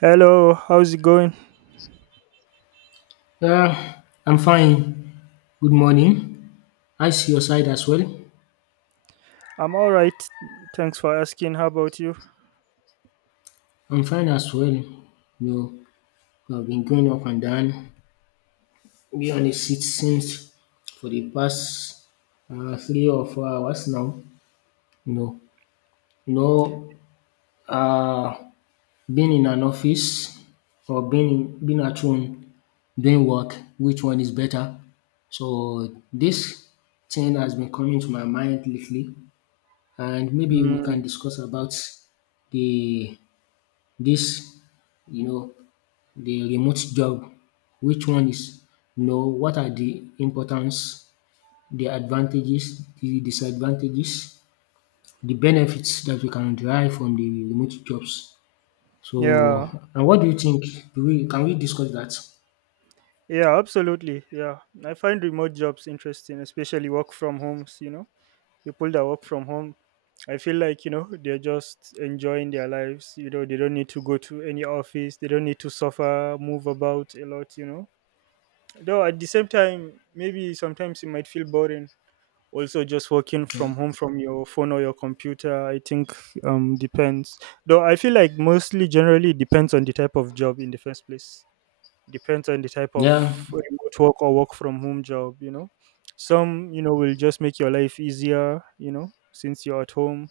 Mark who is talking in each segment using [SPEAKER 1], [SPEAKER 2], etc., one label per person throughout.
[SPEAKER 1] Hello, how's it going?
[SPEAKER 2] Uh, I'm fine. Good morning. I see your side as well?
[SPEAKER 1] I'm all right. Thanks for asking. How about you?
[SPEAKER 2] I'm fine as well. You know, I've been going up and down, be on the seat since for the past 3 or 4 hours now. You know, you uh, being in an office or being at home doing work, which one is better? So this thing has been coming to my mind lately. And maybe we can
[SPEAKER 1] Mm,
[SPEAKER 2] discuss about the this you know the remote job, which one is, what are the importance, the advantages, the disadvantages, the benefits that we can derive from the remote jobs. So,
[SPEAKER 1] yeah,
[SPEAKER 2] and what do you think, do we can we discuss that?
[SPEAKER 1] yeah, absolutely. Yeah, I find remote jobs interesting, especially work from homes. You know, people that work from home, I feel like they're just enjoying their lives. You know, they don't need to go to any office. They don't need to suffer, move about a lot. You know, though at the same time, maybe sometimes it might feel boring, also just working
[SPEAKER 2] Yeah,
[SPEAKER 1] from home from your phone or your computer, I think. Depends. Though I feel like, mostly, generally it depends on the type of job in the first place. Depends on the type of
[SPEAKER 2] yeah.
[SPEAKER 1] remote work or work from home job, some will just make your life easier, since you're at home,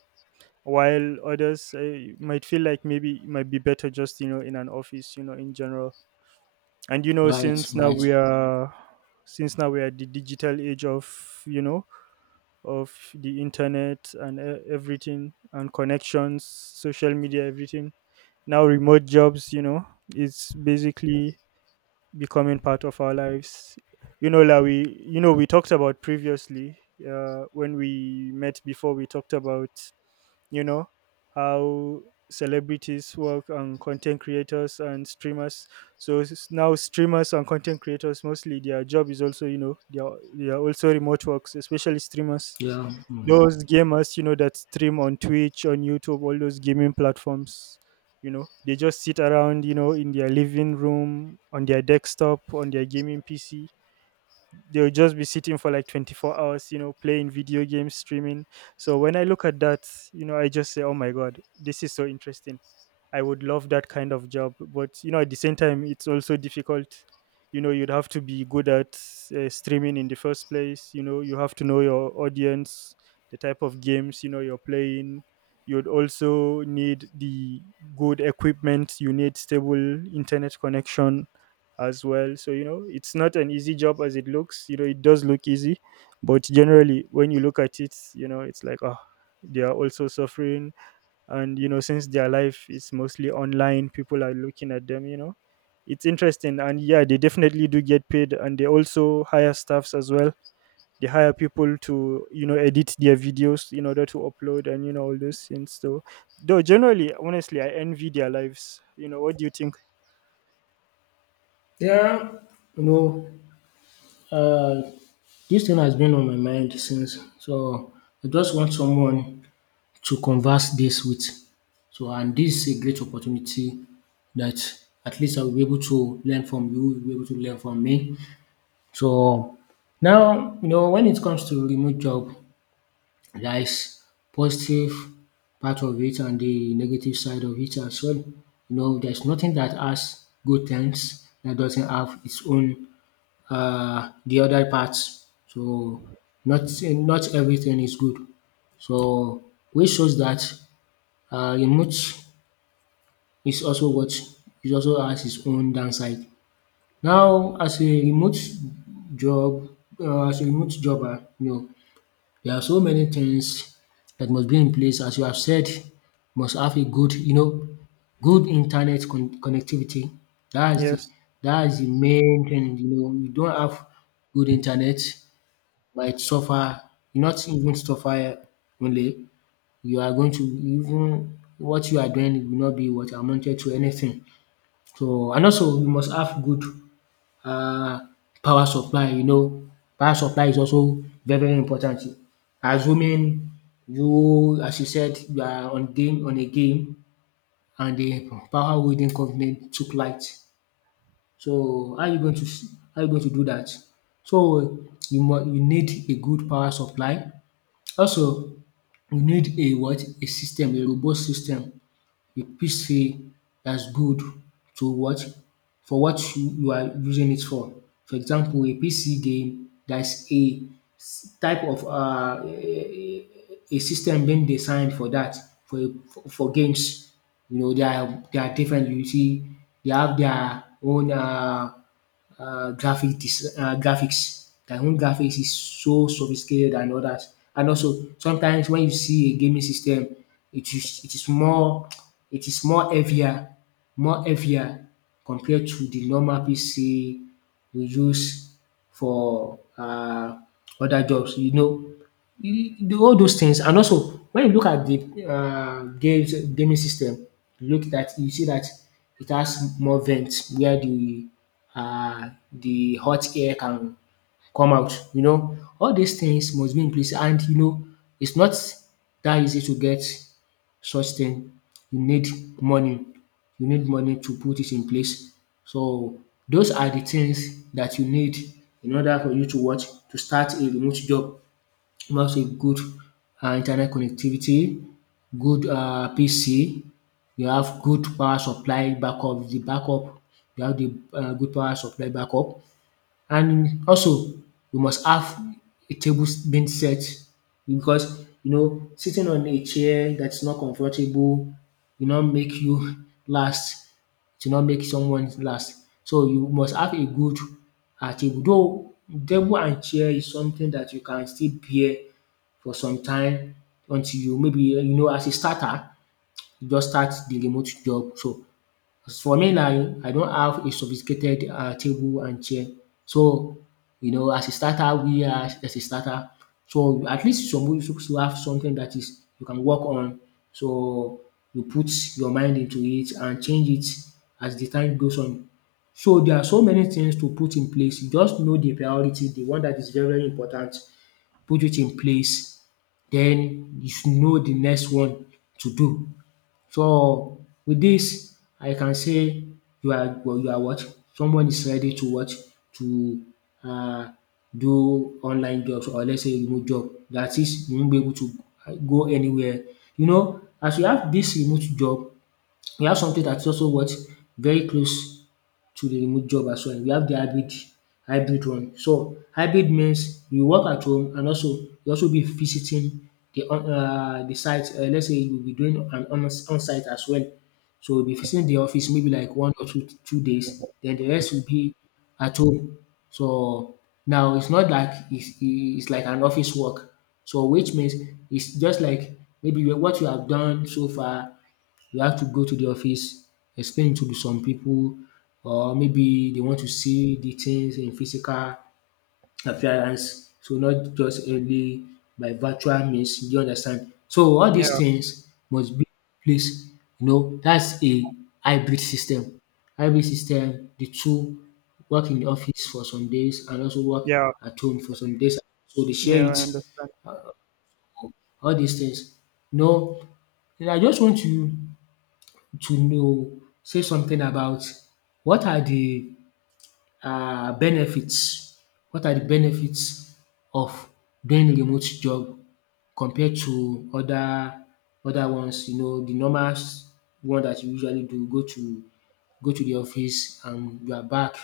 [SPEAKER 1] while others might feel like maybe it might be better just, in an office, in general. And
[SPEAKER 2] Right,
[SPEAKER 1] since now
[SPEAKER 2] right.
[SPEAKER 1] we are— since now we are the digital age of, you know of the internet and everything, and connections, social media, everything. Now, remote jobs, it's basically becoming part of our lives, like we, we talked about previously. When we met before, we talked about, you know how celebrities work, and content creators and streamers. So now, streamers and content creators, mostly their job is also, they are also remote works, especially streamers.
[SPEAKER 2] Yeah. Mm.
[SPEAKER 1] Those gamers, that stream on Twitch, on YouTube, all those gaming platforms, they just sit around, in their living room, on their desktop, on their gaming PC. They'll just be sitting for like 24 hours, playing video games, streaming. So when I look at that, I just say, oh my god, this is so interesting. I would love that kind of job. But at the same time, it's also difficult. You know, you'd have to be good at streaming in the first place. You know, you have to know your audience, the type of games you're playing. You'd also need the good equipment. You need stable internet connection as well. So it's not an easy job as it looks. You know, it does look easy, but generally, when you look at it, it's like, oh, they are also suffering. And since their life is mostly online, people are looking at them, it's interesting. And yeah, they definitely do get paid, and they also hire staffs as well. They hire people to, edit their videos in order to upload, and, all those things. So, though, generally, honestly, I envy their lives. You know what do you think?
[SPEAKER 2] Yeah, you know Uh, this thing has been on my mind since, so I just want someone to converse this with. So, and this is a great opportunity that at least I will be able to learn from you, you'll be able to learn from me. So now, you know, when it comes to remote job, there is positive part of it and the negative side of it as well. You know, there's nothing that has good things that doesn't have its own, the other parts. So not everything is good. So which shows that, remote is also what, it also has its own downside. Now, job, as a remote jobber, you know, there are so many things that must be in place as you have said, must have a good, good internet connectivity. That is the
[SPEAKER 1] Yes.
[SPEAKER 2] that is the main thing, you know. You don't have good internet, you might suffer, not even suffer only, you are going to, even what you are doing will not be what amounted to anything. So and also you must have good, uh, power supply, you know, power supply is also very very important. Assuming you, as you said, you are on game on a game and the power holding company took light. So how are you going to, how are you going to do that? So you need a good power supply. Also you need a what? A system, a robust system you fit, that's good, to what, for what you are using it for. For example, a PC game, that's a type of, a system being designed for that, for for games. You know, they are different. You see, they have their own graphics. Their own graphics is so sophisticated and others. And also sometimes when you see a gaming system, it is it is more it is more heavier, more heavier compared to the normal PC we use for other jobs. You know, do all those things. And also, when you look at the, games gaming system, you see that it has more vents where the hot air can come out. You know, all these things must be in place, and you know, it's not that easy to get such thing. You need money. You need money to put it in place. So those are the things that you need in order for you to watch, to start a remote job. You must a good, internet connectivity, good, PC, you have good power supply backup, the backup, you have the, good power supply backup, and also you must have a table being set because, you know, sitting on a chair that is not comfortable will not make you last. To not make someone last. So you must have a good, table, though table and chair is something that you can still bear for some time until you, maybe, you know, as a starter, you just start the remote job. So as for me now, I don't have a sophisticated, table and chair. So you know, as a starter, so at least some, you suppose to have something that is, you can work on. So you put your mind into it and change it as the time goes on. So there are so many things to put in place. You just know the priority, the one that is very very important, put it in place, then you should know the next one to do. So with this, I can say you are well, you are what, someone is ready to what, to, uh do online jobs, or let's say remote job, that is, you won't be able to, go anywhere. You know, as you have this remote job, we have something that is also what, very close to the remote job as well. We have the hybrid one. So hybrid means you work at home and also you also be visiting the, on the site, let's say you will be doing an, on on-site as well. So you'll be visiting the office maybe like one or two days, then the rest will be at home. So now it's not like, it's like an office work. So which means, it's just like, maybe what you have done so far, you have to go to the office, explain to some people, or maybe they want to see the things in physical appearance. So, not just only by virtual means. You understand? So all these
[SPEAKER 1] Yeah.
[SPEAKER 2] things must be in place. You know, that's a hybrid system. Hybrid system, the two, work in the office for some days and also work
[SPEAKER 1] Yeah,
[SPEAKER 2] at home for some days. So they share
[SPEAKER 1] yeah,
[SPEAKER 2] it,
[SPEAKER 1] I understand.
[SPEAKER 2] all these things. No, and I just want to know, say something about what are the, benefits, what are the benefits of doing remote job compared to other ones, you know, the normal, one that you usually do, go to the office and you are back.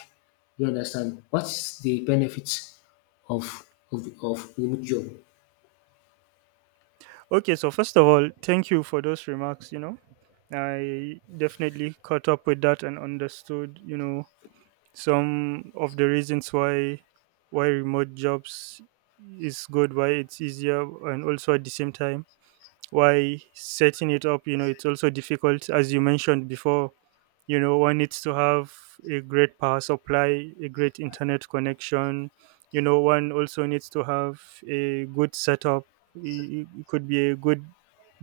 [SPEAKER 2] You understand? What's the benefits of, of remote job?
[SPEAKER 1] Okay, so first of all, thank you for those remarks. You know, I definitely caught up with that and understood, some of the reasons why remote jobs is good, why it's easier, and also at the same time, why setting it up, it's also difficult as you mentioned before. You know, one needs to have a great power supply, a great internet connection. You know, one also needs to have a good setup. It could be a good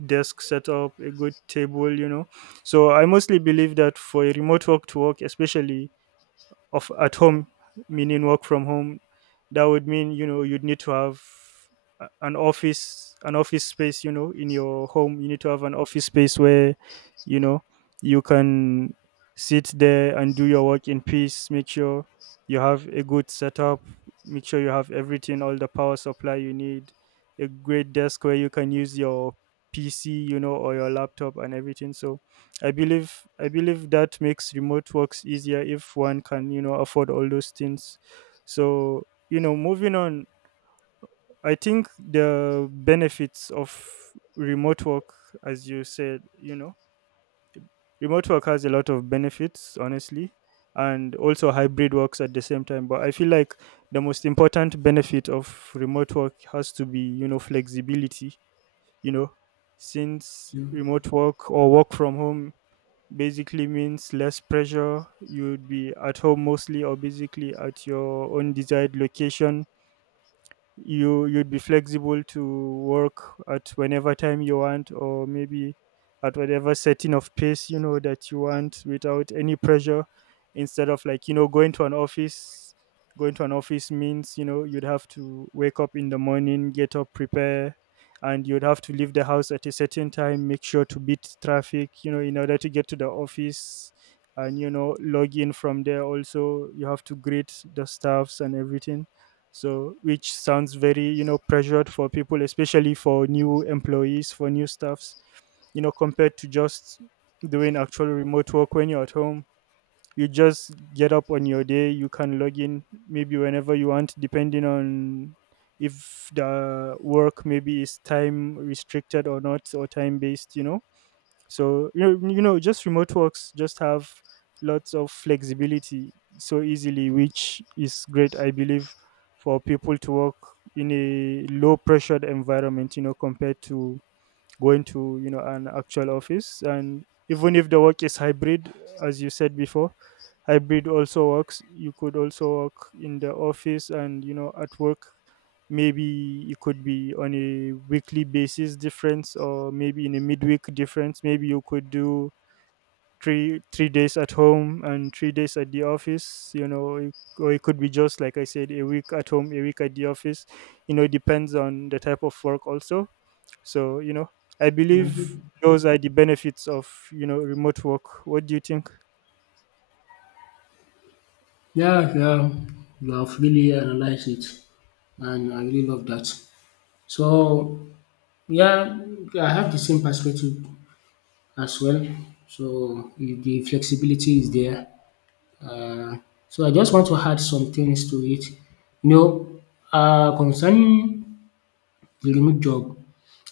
[SPEAKER 1] desk setup, a good table, you know. So I mostly believe that for a remote work to work, especially of at home, meaning work from home, that would mean, you'd need to have an office, an office space, in your home. You need to have an office space where, you know you can sit there and do your work in peace. Make sure you have a good setup. Make sure you have everything, all the power supply you need, a great desk where you can use your PC, or your laptop, and everything. So I believe that makes remote works easier, if one can, afford all those things. So, moving on, I think the benefits of remote work, as you said, remote work has a lot of benefits, honestly, and also hybrid works at the same time. But I feel like the most important benefit of remote work has to be, flexibility. You know, since
[SPEAKER 2] Yeah,
[SPEAKER 1] remote work or work from home basically means less pressure. You'd be at home mostly, or basically at your own desired location. You'd be flexible to work at whenever time you want, or maybe at whatever setting of pace, that you want, without any pressure, instead of, like, going to an office. Going to an office means, you'd have to wake up in the morning, get up, prepare, and you'd have to leave the house at a certain time, make sure to beat traffic, in order to get to the office. And, log in from there. Also you have to greet the staffs and everything, so, which sounds very, pressured for people, especially for new employees, for new staffs, compared to just doing actual remote work when you're at home. You just get up on your day, you can log in maybe whenever you want, depending on if the work maybe is time restricted or not, or time based, you know. So, just remote works just have lots of flexibility so easily, which is great. I believe for people to work in a low pressured environment, compared to going to, an actual office. And even if the work is hybrid, as you said before, hybrid also works. You could also work in the office and, at work, maybe it could be on a weekly basis difference, or maybe in a midweek difference. Maybe you could do three days at home and 3 days at the office, it— or it could be just like I said, a week at home, a week at the office. You know, it depends on the type of work also. So, I
[SPEAKER 2] yeah,
[SPEAKER 1] believe those are the benefits of, remote work. What do you think?
[SPEAKER 2] yeah, yeah. You have really analyzed it, and I really love that. So, yeah, I have the same perspective as well. So if the flexibility is there. Uh, so I just want to add some things to it. You know, concerning the remote job,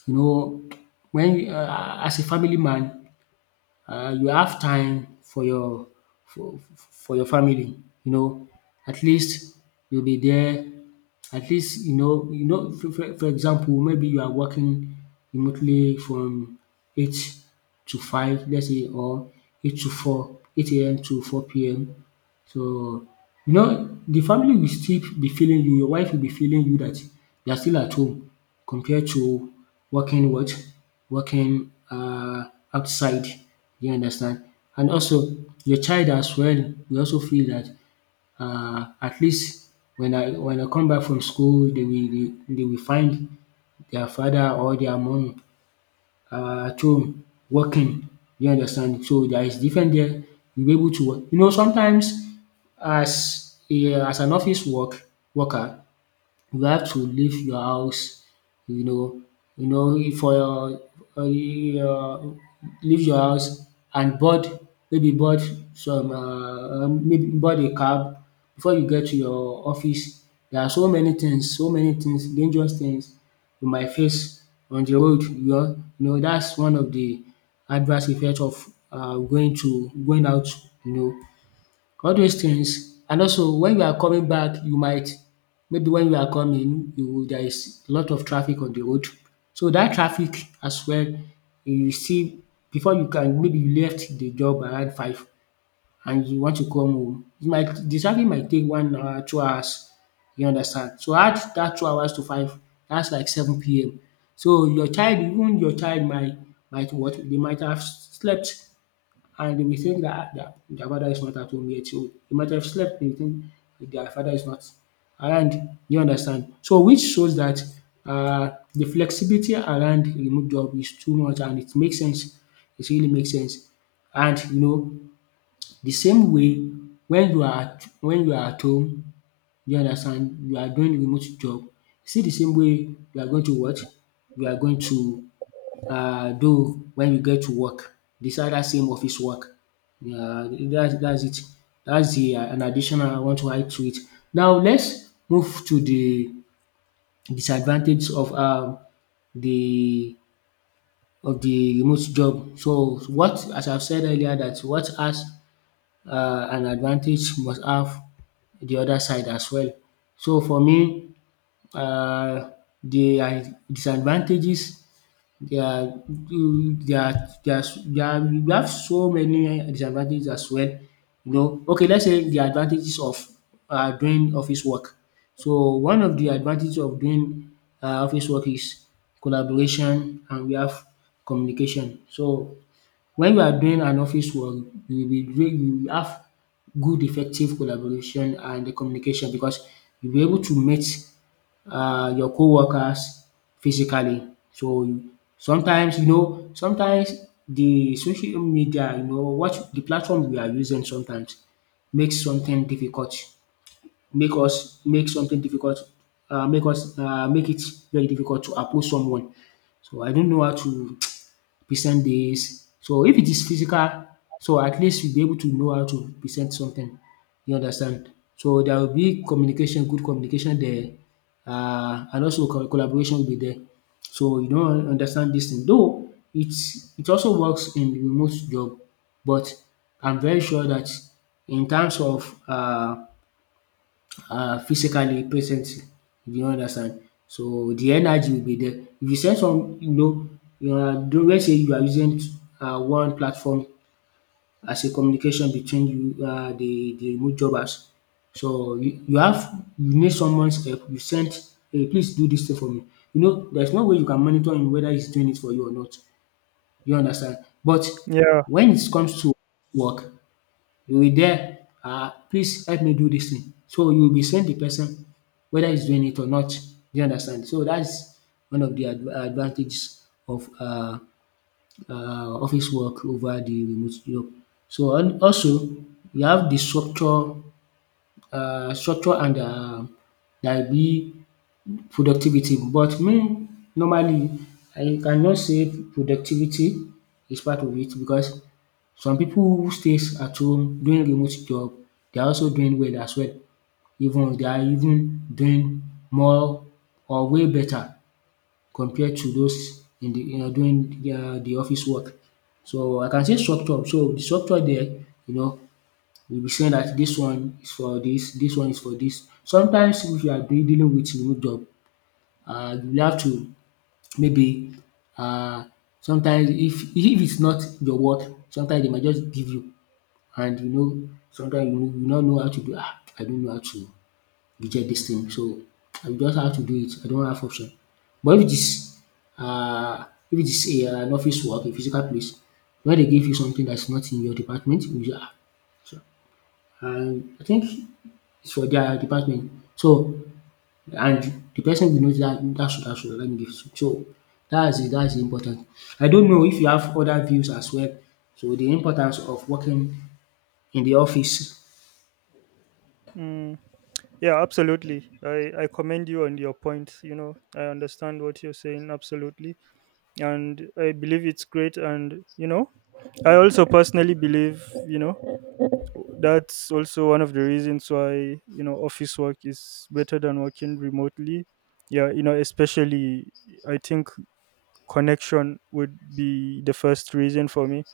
[SPEAKER 2] you know, when, as a family man, you have time for your, for your family, you know. At least you'll be there, at least you know for example, maybe you are working remotely from 8 to 5, let's say, or 8 to 4, 8 a.m. to four PM. So you know the family will still be feeling you, your wife will be feeling you that you are still at home compared to working what? Working, outside. You understand? And also your child as well will also feel that, at least when I come back from school, they will find their father or their mom, at home working. You understand? So there is different there, you'll be able to work. You know, sometimes as a as an office worker, you have to leave your house, you know, you know if for your you, leave your house and board maybe board some maybe board a cab before you get to your office. There are so many things, dangerous things you might face on the road. You know, that's one of the adverse effect of, going out, you know. All those things, and also when you are coming back, you might maybe when you are coming, you there is a lot of traffic on the road, so that traffic as well, you see, before you can, maybe you left the job around 5 and you want to come home, you might the traffic might take 1 hour, 2 hours, you understand. So add that 2 hours to 5, that's like 7 p.m., so your child, might, what, they might have slept, and they will think that their father is not at home yet. So they might have slept, they think their father is not around. You understand? So which shows that, the flexibility around remote job is too much and it makes sense. It really makes sense. And you know the same way, when you are at home, you understand, you are doing remote job. See, the same way you are going to what? You are going to, do when you get to work beside dat same office work. Yeah, that's it. Dats de an additional I want to add to it. Now let's move to the disadvantage of, the the remote job. So what, as I've said earlier, that what has, an advantage, must have the other side as well. So for me, um de disadvantages, they are you they are they are they are you have so many disadvantages as well, you know. Okay, let's say the advantages of doing office work. So one of the advantages of doing office work is collaboration, and we have communication. So when you are doing an office work, you will have good effective collaboration and communication because you'll be able to meet your co-workers physically. So sometimes, the social media, you know, what the platform we are using, sometimes makes something difficult, make us make something difficult make us make it very difficult to approach someone. So I don't know how to present this. So if it is physical, so at least you'll be able to know how to present something. You understand? So there will be communication, good communication there, and also co collaboration will be there. So you don understand this thing, though it also works in remote job, but I'm very sure that in terms of physically present, if you understand. So the energy will be there. If you send some, you know, you are, let's say you are using one platform as a communication between you, the remote jobbers. So you have, you need someone's help, you sent, “Hey, please do this thing for me.” You know, there's no way you can monitor him whether he's doing it for you or not, you understand. But
[SPEAKER 1] Yeah.
[SPEAKER 2] when it comes to work, you will there, ah, “please help me do this thing,” so you will be send the person whether he's doing it or not. Do you understand? So that's one of the ad advantages of office work over the remote job. So and also, you have the structure, structure, and there will be productivity. But me, normally, I cannot say productivity is part of it, because some people who stays at home doing remote job, they are also doing well as well. Even they are even doing more or way better compared to those in the, you know, doing the office work. So I can say structure. So the structure there, you know, will be saying that this one is for this, this one is for this. Sometimes if you are dealing with remote job, you will have to maybe, um sometimes, if it's not your word, sometimes they might just give you, and you know sometimes you not know how to do. Ah, I don't know how to reject this thing, so I just have to do it, I don't have option. But if it is, if it is a, an office work, a physical place, where they give you something that's not in your department, you just, ah, so, I think it's for their department, so, and the person will notice that that should let me be. So that's the, that's important. I don't know if you have other views as well. So the importance of working in the office.
[SPEAKER 1] Mm. Yeah, absolutely. I commend you on your point. You know, I understand what you're saying. Absolutely. And I believe it's great. And, I also personally believe, that's also one of the reasons why, office work is better than working remotely. Yeah. You know, especially, I think connection would be the first reason for me.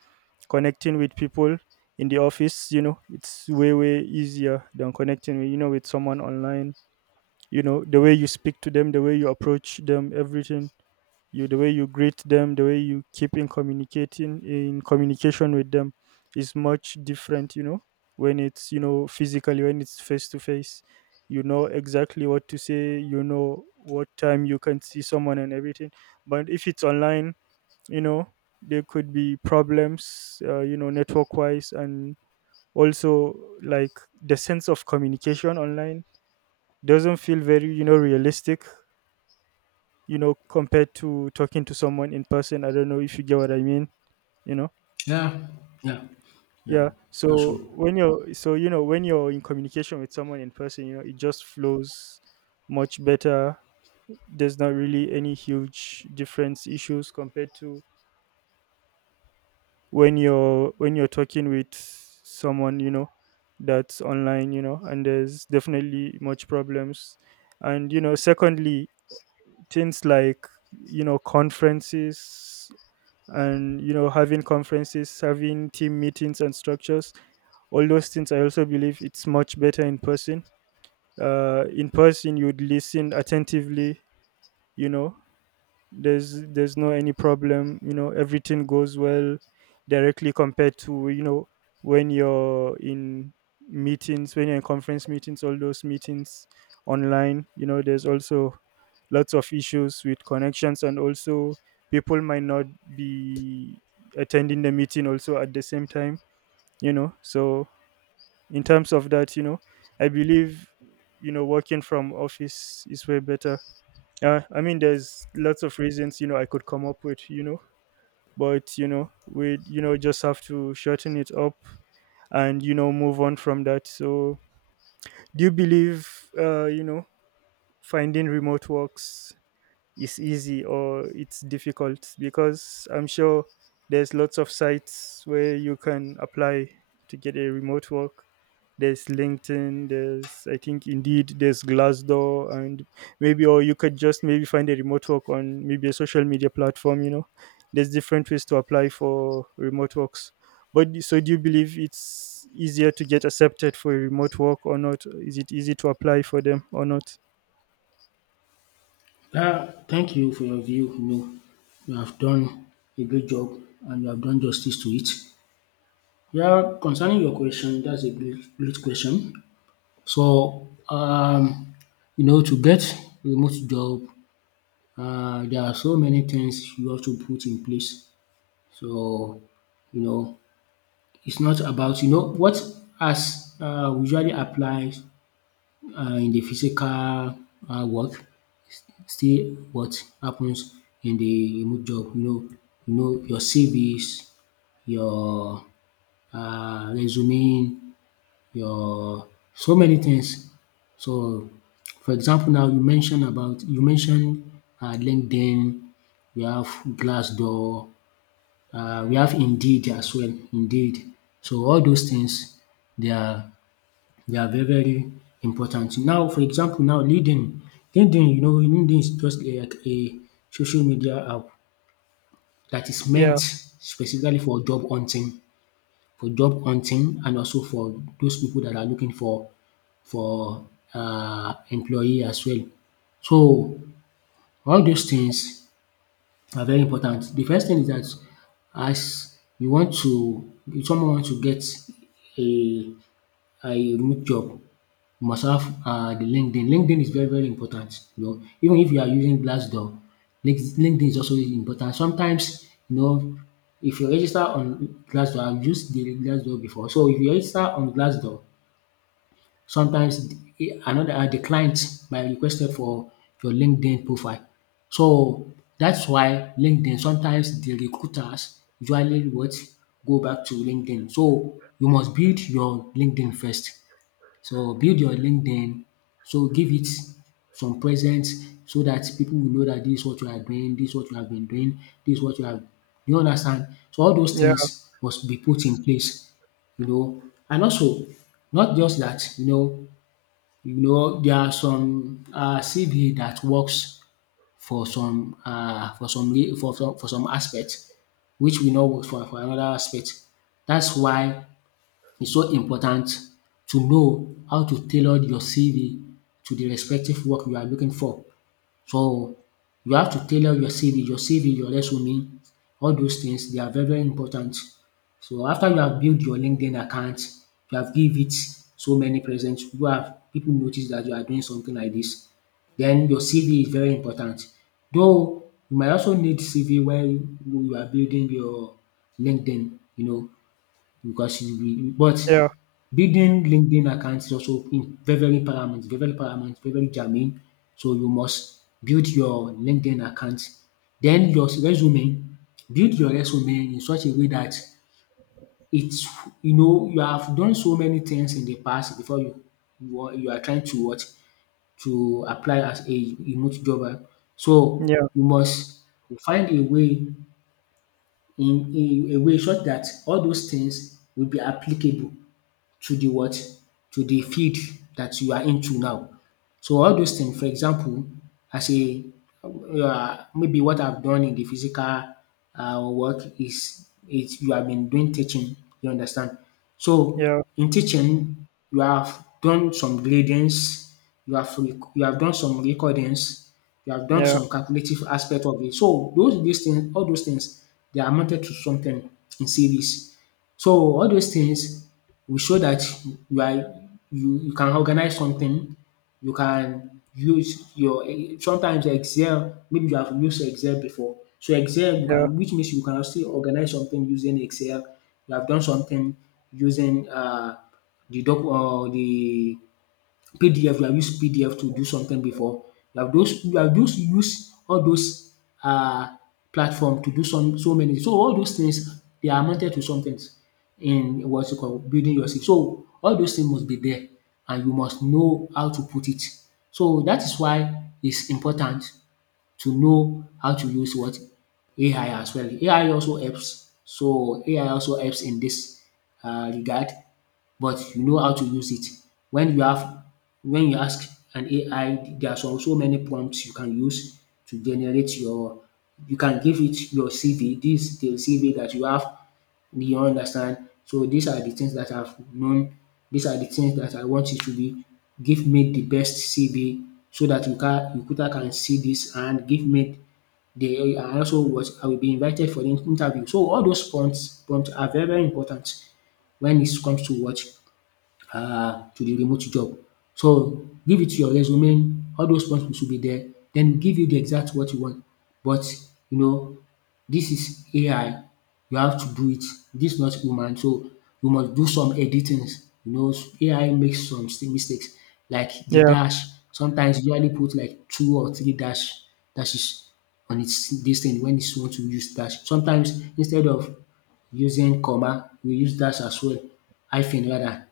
[SPEAKER 1] Connecting with people in the office, it's way easier than connecting with, with someone online. You know, the way you speak to them, the way you approach them, everything, you, the way you greet them, the way you keep in communicating, in communication with them, is much different. You know, when it's, physically, when it's face to face, you know exactly what to say. You know what time you can see someone, and everything. But if it's online, you know there could be problems, network wise. And also, like, the sense of communication online doesn't feel very, realistic. You know, compared to talking to someone in person. I don't know if you get what I mean, you know.
[SPEAKER 2] Yeah, yeah, yeah,
[SPEAKER 1] Yeah.
[SPEAKER 2] that's true.
[SPEAKER 1] So when you're— so, when you're in communication with someone in person, it just flows much better. There's not really any huge difference issues, compared to when you're talking with someone, that's online. You know, and there's definitely much problems. And secondly, things like, conferences, and, having conferences, having team meetings and structures, all those things, I also believe it's much better in person. In person you'd listen attentively. You know, there's no any problem. You know, everything goes well directly, compared to, when you're in meetings, when you're in conference meetings, all those meetings online, there's also lots of issues with connections. And also, people might not be attending the meeting also at the same time, you know. So in terms of that, I believe, working from office is way better. I mean, there's lots of reasons, I could come up with, but, we, just have to shorten it up, and, move on from that. So, do you believe, uh, you know, finding remote works is easy, or it's difficult? Because I'm sure there's lots of sites where you can apply to get a remote work. There's LinkedIn, there's, I think, Indeed, there's Glassdoor, and maybe, or you could just maybe find a remote work on maybe a social media platform, you know. There's different ways to apply for remote works. But so, do you believe it's easier to get accepted for a remote work or not? Is it easy to apply for them or not?
[SPEAKER 2] Yeah, thank you for your view. You know, you have done a great job, and you have done justice to it. Yeah, concerning your question, that's a great question. So you know, to get remote job, uh, there are so many things you have to put in place. So, you know, it's not about, you know, what as, usually applies, in the physical, work, still what happens in the remote job. You know, you know, your CVs, your, resume, your so many things. So for example, now, you mention LinkedIn, we have Glassdoor, we have Indeed as well, Indeed. So all those things, they are, they are very, very important. Now for example, now LinkedIn, LinkedIn, you know, LinkedIn is just like a social media app that is
[SPEAKER 1] Yeah.
[SPEAKER 2] meant specifically for job hunting, for job hunting, and also for those people that are looking for, employee as well. So all those things are very important. The first thing is that, as you want to, if someone wants to get a, I looked up. You must have, the LinkedIn. LinkedIn is very, very important. You know, even if you are using Glassdoor, LinkedIn is also important. Sometimes, you know, if you register on Glassdoor, I've used the Glassdoor before. So if you register on Glassdoor, sometimes another, the client might request it for your LinkedIn profile. So that's why LinkedIn, sometimes the recruiters usually what, go back to LinkedIn. So you must build your LinkedIn first. So build your LinkedIn, so give it some presence, so that people will know that this is what you are doing, this is what you have been doing, this is what you have, you understand. So all those
[SPEAKER 1] Yeah,
[SPEAKER 2] things must be put in place, you know. And also, not just that, you know, you know there are some CV that works for some for some for some, for some aspect, which we know works for another aspect. That's why it's so important to know how to tailor your CV to the respective work you are looking for. So you have to tailor your CV, your CV, your resume, all those things, they are very, very important. So after you have built your LinkedIn account, you have give it so many presents, you have people notice that you are doing something like this. Then your CV is very important. Though you might also need CV while you are building your LinkedIn, you know, because you will but,
[SPEAKER 1] yeah,
[SPEAKER 2] building LinkedIn account is also im very, very paramount, very very germane, so you must build your LinkedIn account. Then your resume, build your resume in such a way that it's, you know, you have done so many things in the past, before you, you are trying to what, to apply as a remote jobber. So
[SPEAKER 1] yeah,
[SPEAKER 2] you must find a way, in a way such that all those things will be applicable to the what? To the field that you are into now. So all those things. For example, as a, maybe what I've done in the physical, work is you have been doing teaching, you understand. So
[SPEAKER 1] yeah.
[SPEAKER 2] in teaching, you have done some gradings, you have you have done some recordings, you have done
[SPEAKER 1] Yeah,
[SPEAKER 2] some calculative aspect of it. So those, these things, all those things, they are amounted to something in series. So, all those things will show that you are, you can organize something, you can use your sometimes Excel, maybe you have used Excel before. So Excel, you
[SPEAKER 1] yeah,
[SPEAKER 2] can, which means you can still organize something using Excel. You have done something using the PDF, you have used PDF to do something before. You have those, you have just used all those um platform to do some, so many. So all those things, they are amounted to somethings in what you call building your skill. So all those things must be there, and you must know how to put it. So that is why it's important to know how to use what, AI as well. AI also helps. So AI also helps in this regard, but you know how to use it. When you have, when you ask an AI, there are some, so many prompts you can use to generate your, you can give it your CV. This is the CV that you have, do you understand? So these are the things that I've known. These are the things that I want you to be. Give me the best CV, so that you can recruiter can see this, and give me the, and also what, I will be invited for the interview. So all those points are very, very important when it comes to what, to the remote job. So give it to your resume, all those ones should be there, then give you the exact what you want. But, you know, this is AI, you have to do it, this not human, so you must do some editings. You know, AI makes some mistakes, like the
[SPEAKER 1] yeah.
[SPEAKER 2] dash, sometimes you usually put like two or three dashes on its this thing, when it's want to use dash. Sometimes instead of using comma, we use dash as well, hyphen rather,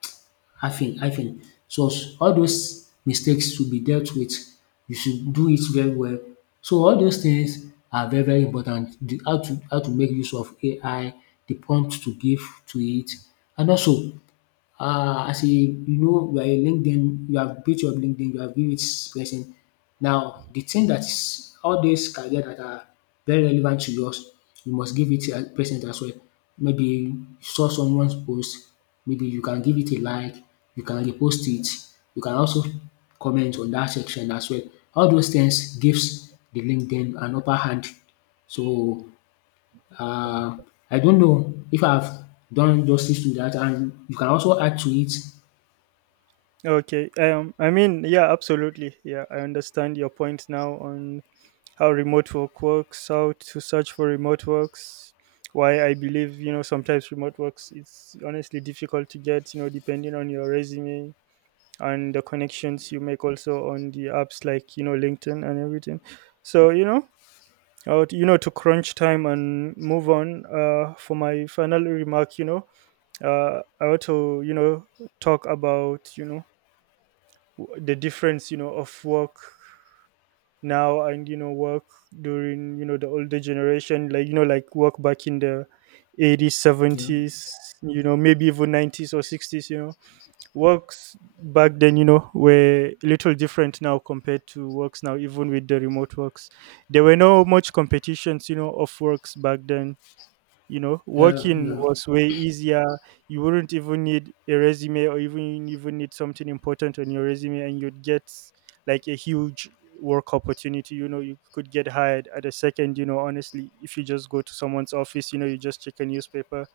[SPEAKER 2] hyphen. So all those mistakes should be dealt with. You should do it very well. So all those things are very, very important. The how to make use of AI, the prompt to give to it, and also, as a, you know, you are a LinkedIn, you have built your LinkedIn, you have built it person. Now the thing that is, all these career that are very relevant to yours, you must give it a present as well. Maybe you saw someone's post, maybe you can give it a like, you can repost it, you can also comment on that section as well. All those things gives the LinkedIn an upper hand. So, uh, I don't know if I've done justice to that, and you can also add to it.
[SPEAKER 1] Okay. I mean, yeah, absolutely. Yeah, I understand your point now on how remote work works, how to search for remote works, why I believe, sometimes remote works, it's honestly difficult to get, depending on your resume and the connections you make also, on the apps like, LinkedIn and everything. So, to crunch time and move on. For my final remark, I want to, talk about, the difference, of work now, and work during, the older generation, like, like work back in the 80s,
[SPEAKER 2] Yeah,
[SPEAKER 1] 70s, maybe even 90s or 60s, you know. Works back then, were a little different now compared to works now. Even with the remote works, there were no much competitions, of works back then. You know,
[SPEAKER 2] yeah,
[SPEAKER 1] working
[SPEAKER 2] yeah,
[SPEAKER 1] was way easier. You wouldn't even need a resume, or even need something important on your resume, and you'd get like a huge work opportunity. You know, you could get hired at a second, honestly. If you just go to someone's office, you just check a newspaper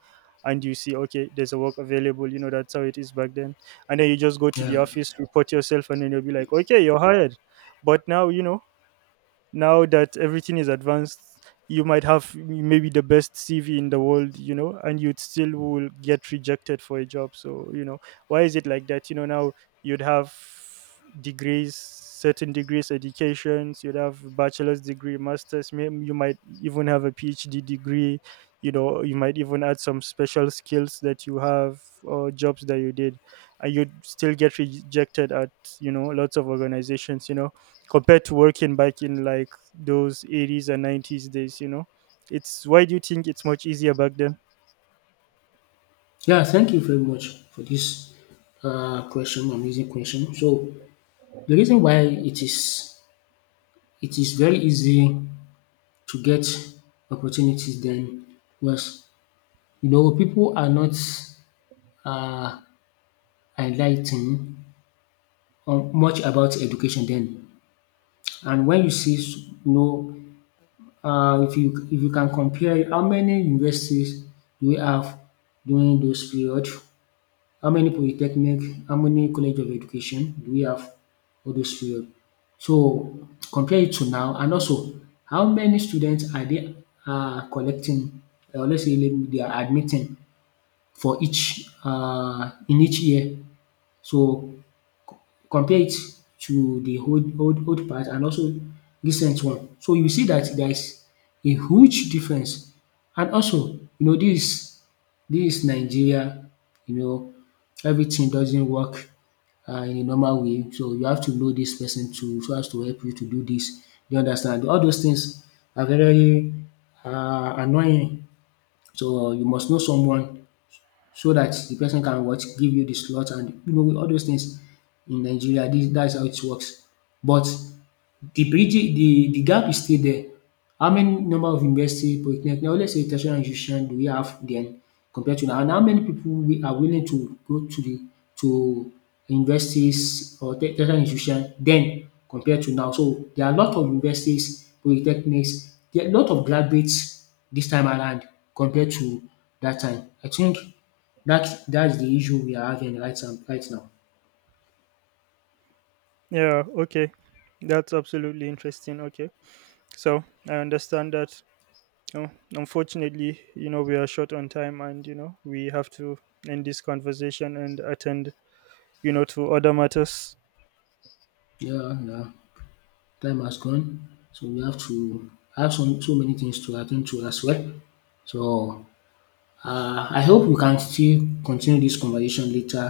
[SPEAKER 1] and you see, okay, there's a work available, you know. That's how it is back then. And then you just go to the
[SPEAKER 2] yeah.
[SPEAKER 1] office, report yourself, and then you'll be like, okay, you're hired. But now, now that everything is advanced, you might have maybe the best CV in the world, and you'd still will get rejected for a job. So, why is it like that, now? You'd have degrees certain degrees, educations. You'd have bachelor's degree, master's, you might even have a PhD degree, you know. You might even add some special skills that you have, or jobs that you did, and you'd still get rejected at, lots of organizations. You know, compared to working back in like those 80s and 90s days, it's— why do you think it's much easier back then?
[SPEAKER 2] Yeah, thank you very much for this, question, amazing question. So the reason why it is very easy to get opportunities then was, you know, people are not, uh, enligh ten much about education then, and when you see you know, uh, if you, if you can compare how many universities do we have during those period, how many polytechnic, how many college of education do we have all those period. So compare it to now, and also, how many students are they collecting, or let's say they are admitting for each, in each year. So compare it to the old, old part, and also recent one. So you see that there is a huge difference. And also, you know, this Nigeria, you know, everything doesn't work in a normal way, so you have to know this person to, so as to help you to do this. You understand? All those things are very annoying, so you must know someone, so that the person can what? Give you the slot, and you know, all those things in Nigeria, this, that's how it works. But the bridge, the gap is still there. How many number of university, polytechnic now, let's say tertiary institution, do we have then compared to now, and how many people we are willing to go to the, to universities or tertiary institution then compared to now. So there are a lot of universities, polytechnics, there are a lot of graduates this time around compared to that time. I think that's the issue we are having right now, right now.
[SPEAKER 1] Yeah, okay, that's absolutely interesting. Okay. So I understand that. Oh, unfortunately, we are short on time, and we have to end this conversation and attend, to other matters.
[SPEAKER 2] Yeah, yeah. Time has gone, so we have to have some, so many things to attend to as well. So, I hope we can still continue this conversation later,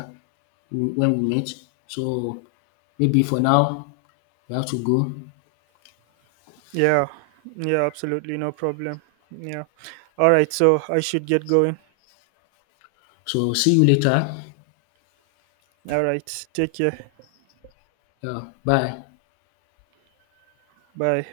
[SPEAKER 2] when we meet. So maybe for now we have to go.
[SPEAKER 1] Yeah. Yeah, absolutely, no problem. Yeah. All right, so I should get going.
[SPEAKER 2] So see you later.
[SPEAKER 1] All right, take care.
[SPEAKER 2] Yeah, bye.
[SPEAKER 1] Bye.